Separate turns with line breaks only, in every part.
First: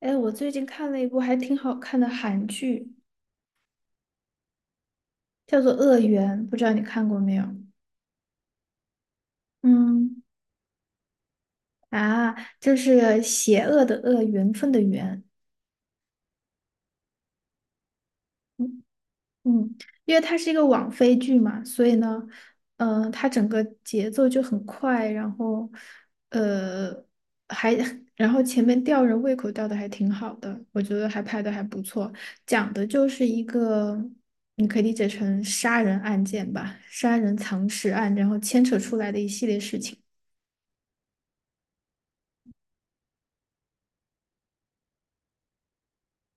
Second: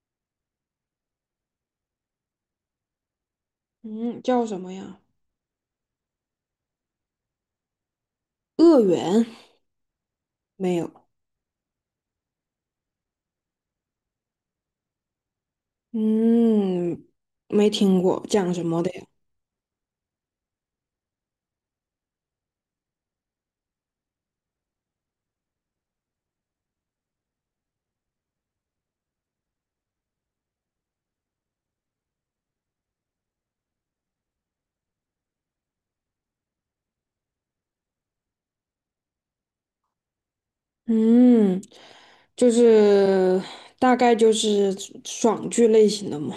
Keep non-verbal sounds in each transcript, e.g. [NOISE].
哎，我最近看了一部还挺好看的韩剧，
嗯，叫什么呀？
叫做《恶缘》，不知道你看过没有？
恶缘
嗯，
没有，
啊，就是邪恶的恶，缘分的缘。
嗯，没听过，讲什么的呀？
嗯，因为它是一个网飞剧嘛，所以呢，嗯、它整个节奏就很快，然后，呃，还 [LAUGHS] 然后前面吊人胃口吊的还挺好的，我觉得还拍的还不错。讲的就是一个，你可以理解成杀人案件吧，杀人藏尸案，然后牵扯出来的一系列事情。
嗯，就是大概就是爽剧类型的嘛。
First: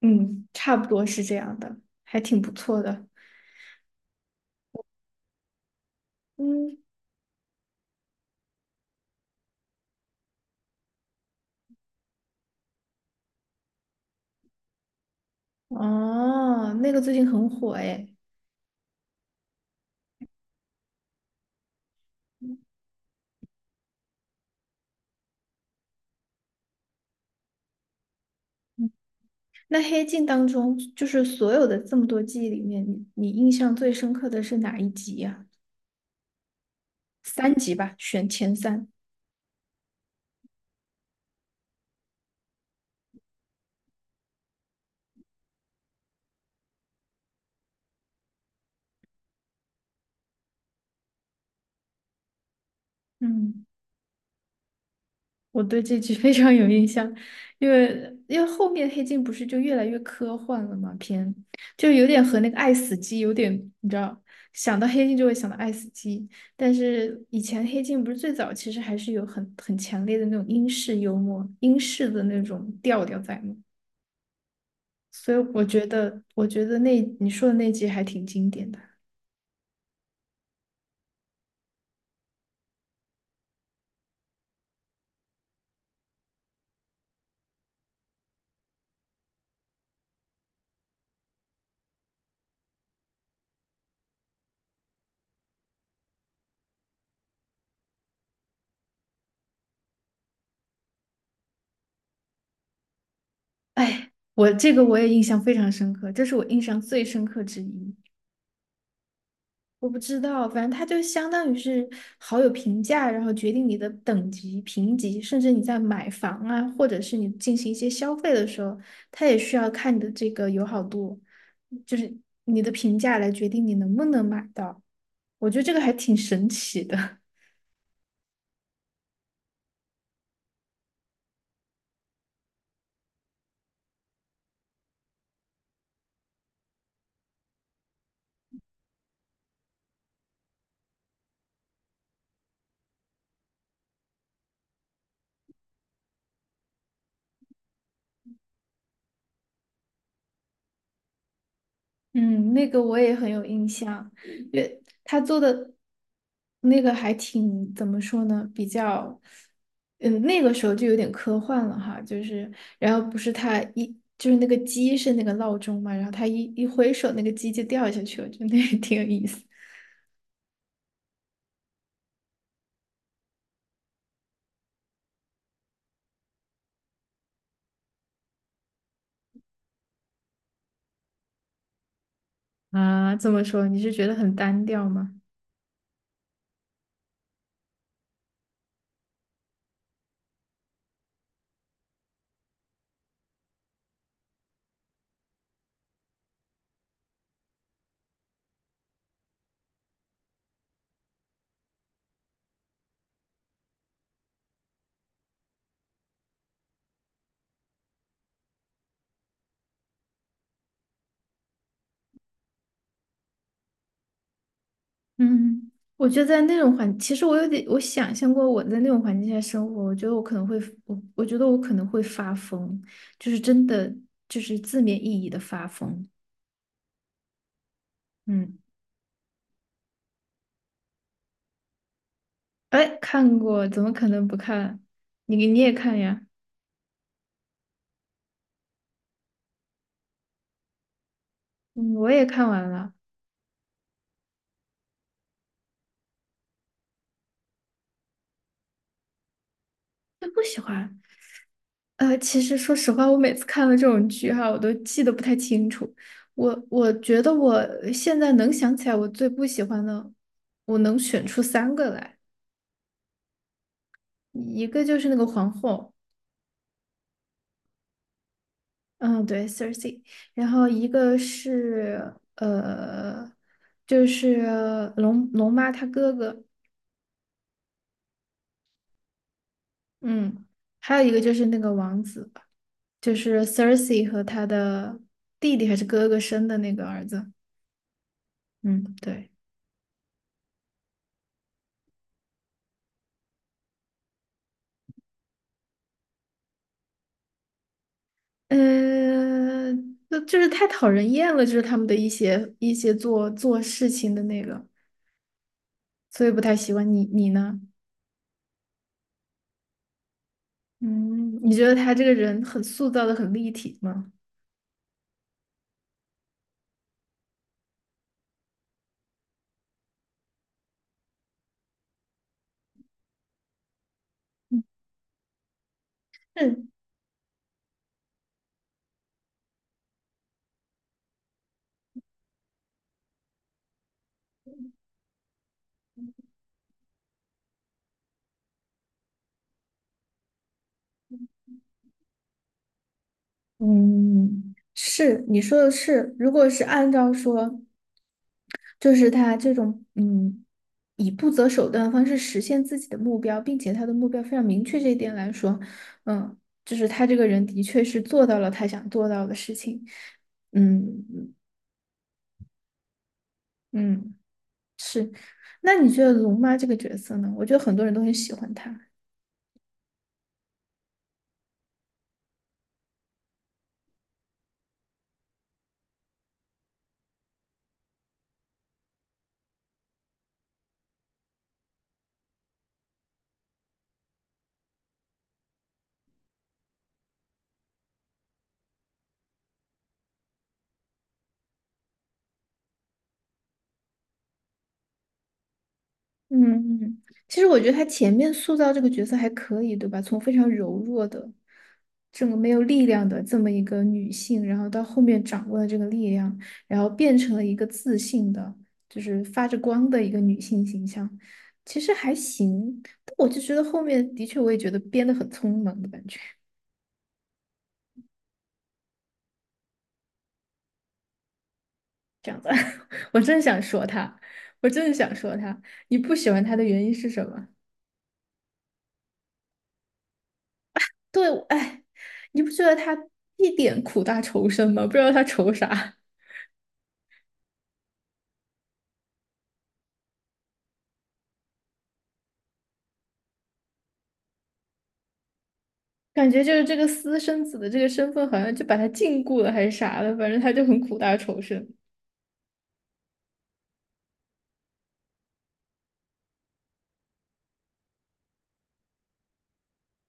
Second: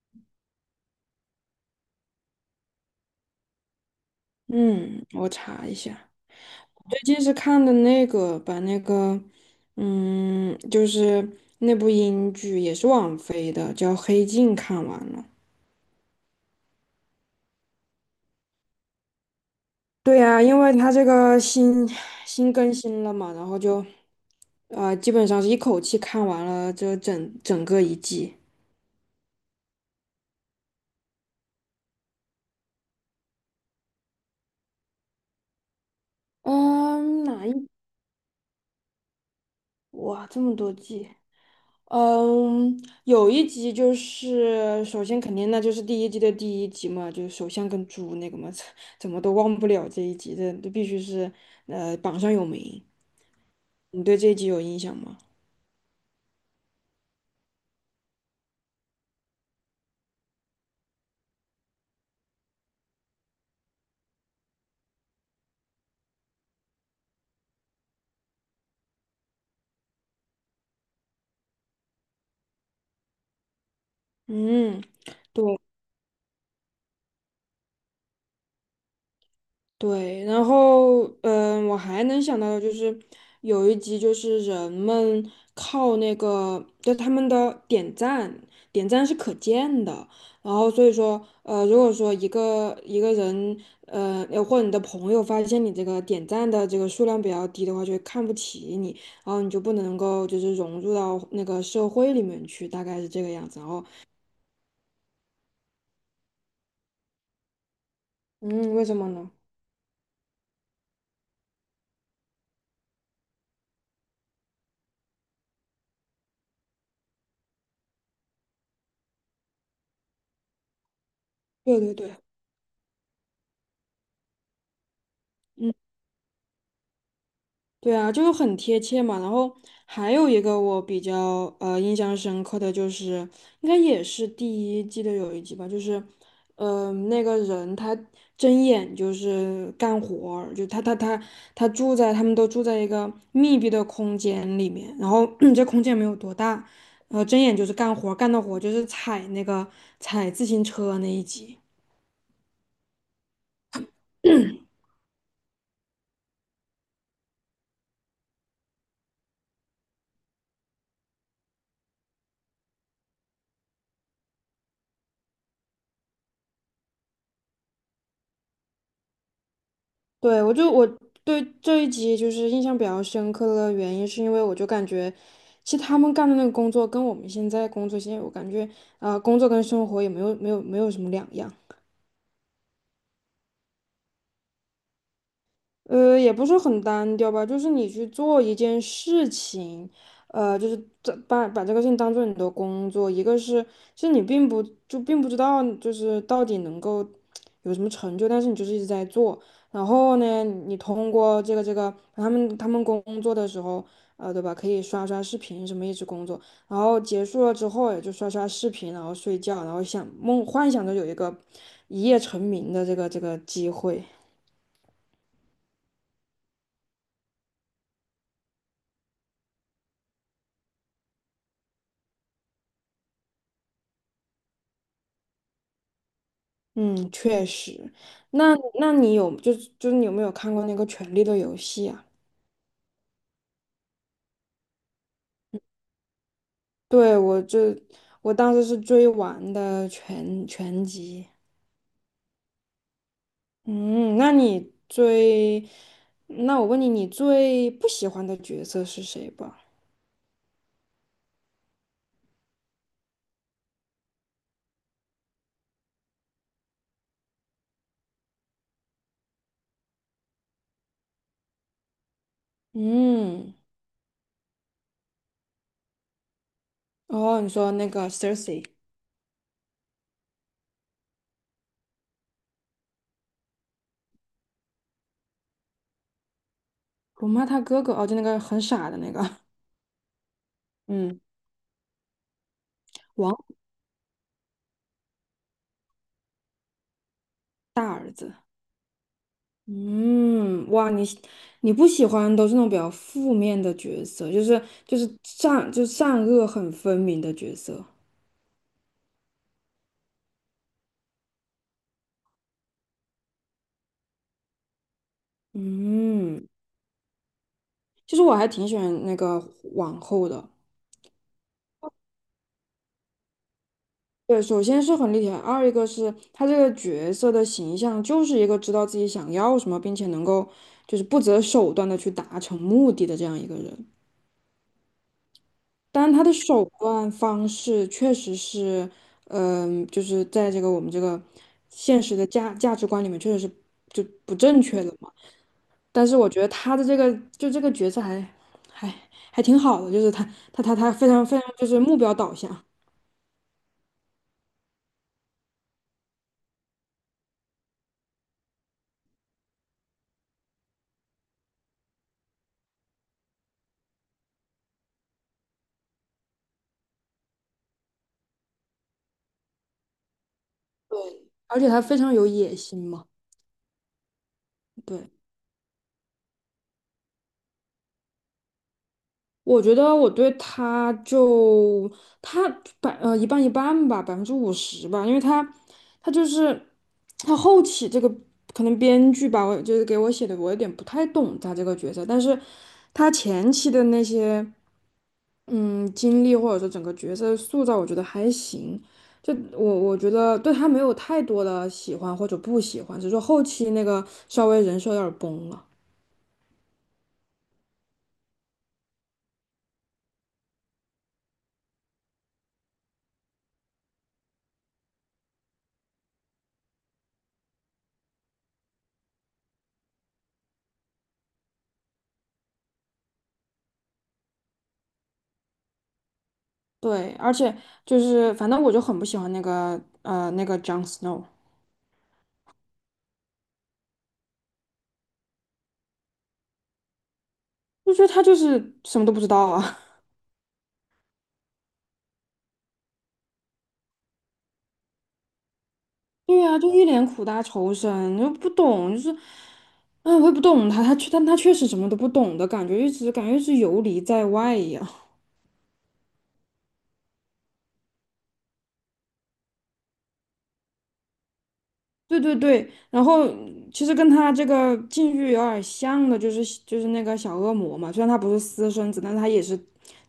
嗯，差不多是这样的，还挺不错的。
嗯，我查一下，
嗯，
最近是看的那个，把那个，嗯，就是那部英剧也是网飞的，叫《黑镜》，看完了。
哦，那个最近很火诶。
对呀，因为它这个新更新了嘛，然后就。啊、基本上是一口气看完了这整整个一季。
嗯，那《黑镜》当中，就是所有的这么多记忆里面，你印象最深刻的是哪一集呀、
嗯，哪一？哇，这么多季。嗯，有一集就是首先肯定那就是第一季的第一集嘛，就是首相跟猪那个嘛，[LAUGHS] 怎么都忘不了这一集，这必须是榜上有名。
嗯，
你对这一集有印象吗？
我对这集 [LAUGHS] 非常有印象，因为后面《黑镜》不是就越来越科幻了嘛，偏就有点和那个《爱死机》有点，你知道，想到《黑镜》就会想到《爱死机》，但是以前《黑镜》不是最早其实还是有很强烈的那种英式幽默、英式的那种调调在嘛，
嗯。
所以
对。
我觉得那你说的那集还挺经典的。
对，然后我还能想到的就是有一集就是人们靠那个，就他们的点赞，点赞是可见的，然后所以说如果说一个人或者你的朋友发现你这个点赞的这个数量比较低的话，就会看不起你，然后你就不能够就是融入到那个社会里面去，大概是这个样子。然后
哎，我这个我也印象非常深刻，这是我印象最深刻之一。
嗯，为什么呢？
我不知道，反正它就相当于是好友评价，然后决定你的等级、评级，甚至你在买房啊，或者是你进行一些消费的时候，它也需要看你的这个友好度，
对对
就
对。
是你的评价来决定你能不能买到。我觉得这
嗯。
个还挺神奇的。
对啊，就是很贴切嘛。然后还有一个我比较印象深刻的就是，应该也是第一季的有一集吧，就是，那个人他睁眼就是干活儿就他他他他住在他们都住在一个密闭的空间里面，然后 [CLEARS THROAT] 这空间没有多大，然后睁眼就是干的活儿就是踩自行车那一集。
嗯，那个我也很有印象，因为他做的那个还挺，怎么说呢，比较，嗯，那个时候就有点科幻了哈，就是，然后不是他一，就是那个鸡是那个闹钟嘛，然后他一挥手，那个鸡就掉下去了，就那个 [LAUGHS] 挺有意思。
对，我对这一集就是印象比较深刻的原因，是因为我就感觉，其实他们干的那个工作跟我们现在工作，现在我感觉，啊，工作跟生活也没有什么两样。
啊，这么说你是觉得很单调吗？
也不是很单调吧，就是你去做一件事情，就是这把这个事情当做你的工作。一个是，其实你并不知道，就是到底能够有什么成就，但是你就是一直在做。然后呢，你通过这个他们工作的时候，对吧？可以刷刷视频什么一直工作，然后结束了之后也就刷刷视频，然后睡觉，然后幻想着有一个一夜成名的这个机会。
嗯，我觉得在那种环，其实我有点，我想象过我在那种环境下生活，我觉得我可能会，我觉得我可能会发疯，就是真的，就是字面意义的发疯。
嗯，确实。那
嗯，
那你有就是就是你有没有看过那个《权力的游戏》啊？
哎，看过，怎么可能不看？你也看呀？
对，我当时是追完的全集。
嗯，我也看完了，
嗯，那我问你，你最不喜欢的角色是谁吧？
就不喜欢。呃，其实说实话，我每次看了这种剧哈，我都记得不太清楚。我觉得我现在能想起来，我最不喜欢的，我能选出三个来。
嗯，
一个就是那个皇后，
哦，你说那个 Cersei，
嗯，对，Cersei，然后一个是就是龙妈她哥哥，
辱骂他哥哥，哦，就那个很傻的那个，
嗯，还有一个
嗯，
就是那个王子，就
王
是 Cersei 和她的弟弟还是哥哥生的那个儿子，
大儿子。
嗯，对，
嗯，哇，你不喜欢都是那种比较负面的角色，就是就是善恶很分明的角色。
就是太讨人厌了，就是他们的一些做事情的那个，所以不
嗯，
太喜欢你，你呢？
其实我还挺喜欢那个王后的。
嗯，你觉得他这个人很塑造的很立体吗？
对，首先是很立体，二一个是她这个角色的形象就是一个知道自己想要什么，并且能够就是不择手段的去达成目的的这样一个人。但他的手
嗯，
段方式确实是，就是在我们这个现实的价值观里面，确实是就不正确的嘛。但是我觉得他的这个就这个角色还还挺好的，就是他非常非常就是目标导向，
嗯，是你说的是，如果是按照说，就是他这种嗯，以不择手段的方式实现自己的目标，并且他的目标非常明确这一点来说，嗯，就是他这个人的确是做到了他想做到的事情，
对，
嗯，
而且他非常有野心嘛，
嗯，
对。
是。那你觉得龙妈这个角色呢？我觉得很多人都很喜欢她。
我觉得我对他就他一半一半吧，50%吧，因为他就是他后期这个可能编剧吧，我就是给我写的，我有点不太懂他这个角色，但是他前期的那些嗯经历或者说整个角色塑造，我觉得还行。就我觉得对他没有太多的喜欢或者不喜欢，只是说后期那个稍微人设有点儿崩了。
嗯，嗯，其实我觉得他前面塑造这个角色还可以，对吧？从非常柔弱的、这个没有力量的这么一个女性，然后到后面掌握了这个力量，然后变成了一个自信的，就是发着光的一个女性形象，其实还行。但我就觉得后面的确，我也觉得编得很匆忙的感觉，
对，而且就是反正我就很不喜欢那个 Jon Snow，
这样子。[LAUGHS] 我真想说他，我真的想说他，你不喜欢他的原因是什么？
就觉得他就是什么都不知道啊。
对，哎，你不觉得他一点苦大仇深吗？不知道他仇啥，
[LAUGHS] 对啊，就一脸苦大仇深，又不懂，就是，嗯，我也不懂他，但他确实什么都不懂的感觉，一直感觉是游离在外一样。
感觉就是这个私生子的这个身份好像就把他禁锢了还是啥的，反正他就很苦大仇深。
[LAUGHS] 对对对，然后其实跟他这个境遇有点像的，就是那个小恶魔嘛，虽然他不是私生子，但是他也是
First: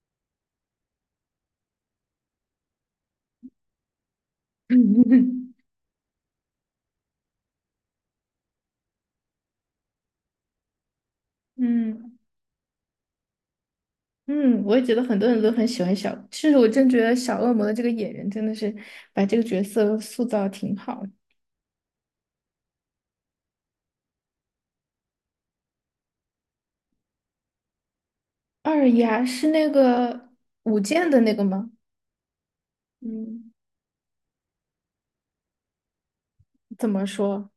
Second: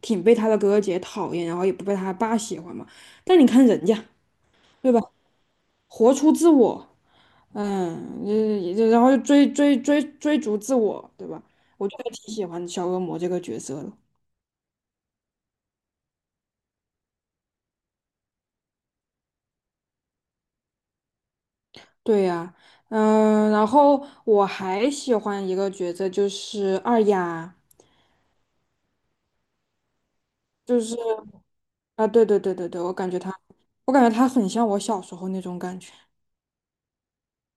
挺被他的哥哥姐讨厌，然后也不被他爸喜欢嘛。但你看人家，
[LAUGHS]
对吧？
嗯，
活出自我。嗯，也然后就追逐自我，对吧？我觉得
嗯，
挺喜欢小恶魔这个角色的。
嗯，我也觉得很多人都很喜欢小，其实我真觉得小恶魔的这个演员真的是把这个角色塑造得挺好的。
对呀，嗯，然后我还喜欢一个角色，就是二丫，
二丫是那个舞
就是
剑的那个吗？
啊，对对对对对，
嗯，
我感觉她很像我小时候那种感觉。
怎么说？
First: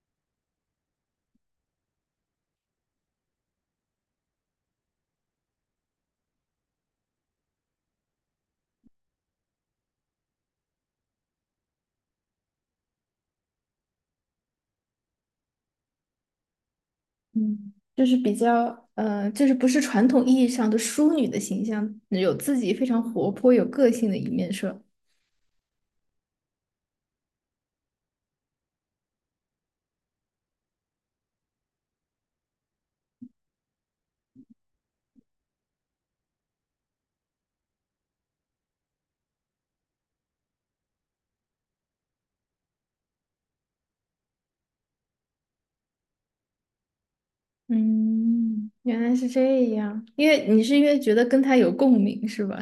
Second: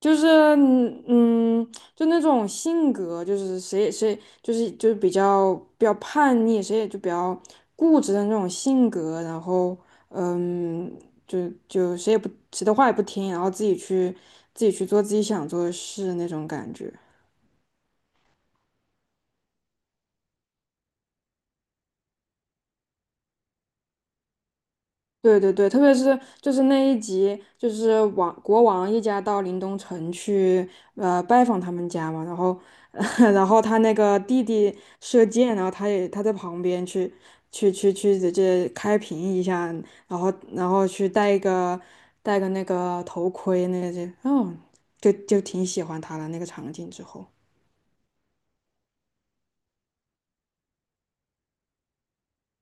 就是就那种性格，就是谁也谁就是比较叛逆，谁也就比较固执的那种性格，然后嗯，就谁的话也不听，然后自己去做自己想做的事那种感觉。
嗯，就是比较，就是不是传统意义上的淑女的形象，有自己非常活泼、有个性的一面，是吧？
对对对，特别是就是那一集，就是王一家到临东城去拜访他们家嘛，然后 [LAUGHS] 然后他那个弟弟射箭，然后他也在旁边去直接开屏一下，然后去戴个那个头盔那些，哦，就挺喜欢他的那个场景之后。
嗯，原来是这样，因为你是因为觉得跟他有共鸣，是吧？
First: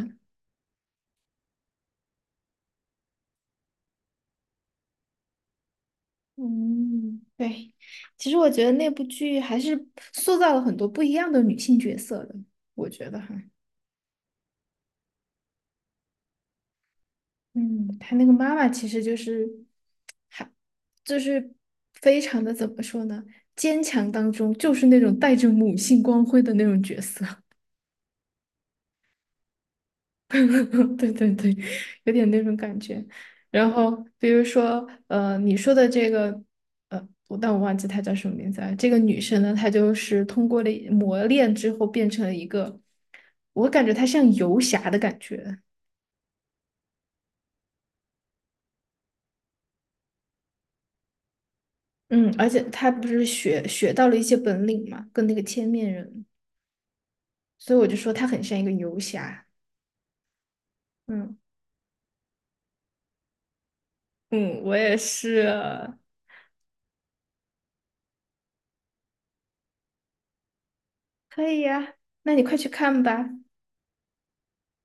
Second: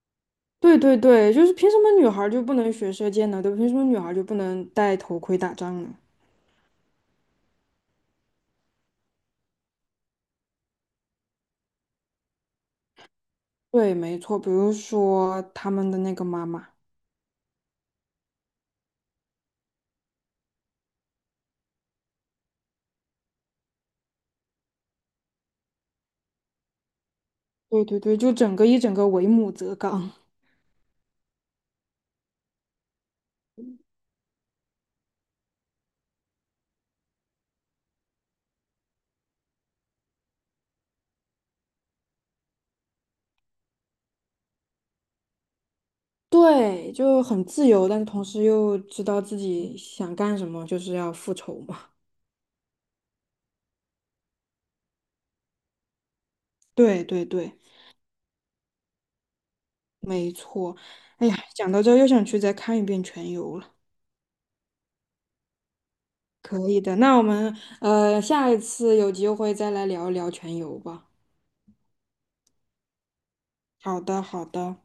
对对对，就是凭什么女孩儿就不能学射箭呢？对吧凭什么女孩儿就不能戴头盔打仗呢？
嗯，对。其实我觉得那部剧还是塑造了很多不一样的女性角色的，我觉得哈。
对，没错，比如说他们的那个妈妈，
嗯，他那个妈妈其实就是，还就是非常的怎么说呢？坚强当中就是那种带着母性光辉的那种角色，
对对对，就整个为母则刚，
[LAUGHS] 对对对，有点那种感觉。然后比如说，你说的这个，我但我忘记她叫什么名字了。这个女生呢，她就是通过了磨练之后变成了一个，我感觉她像游侠的感觉。
对，就很自由，但是同时又知道自己想干什么，就是要复仇嘛。
嗯，而且她不是学到了一些本领嘛，跟那个千面人。
[LAUGHS] 对对对，
所以我就说他很像一个游侠。
哎
嗯，
呀，讲到这儿又想去再看一遍《全游》了。
嗯，我也是。
可以的，那我们下一次有机会再来聊一聊《全游》吧。
可以呀，那你快去看吧。
好的，好的。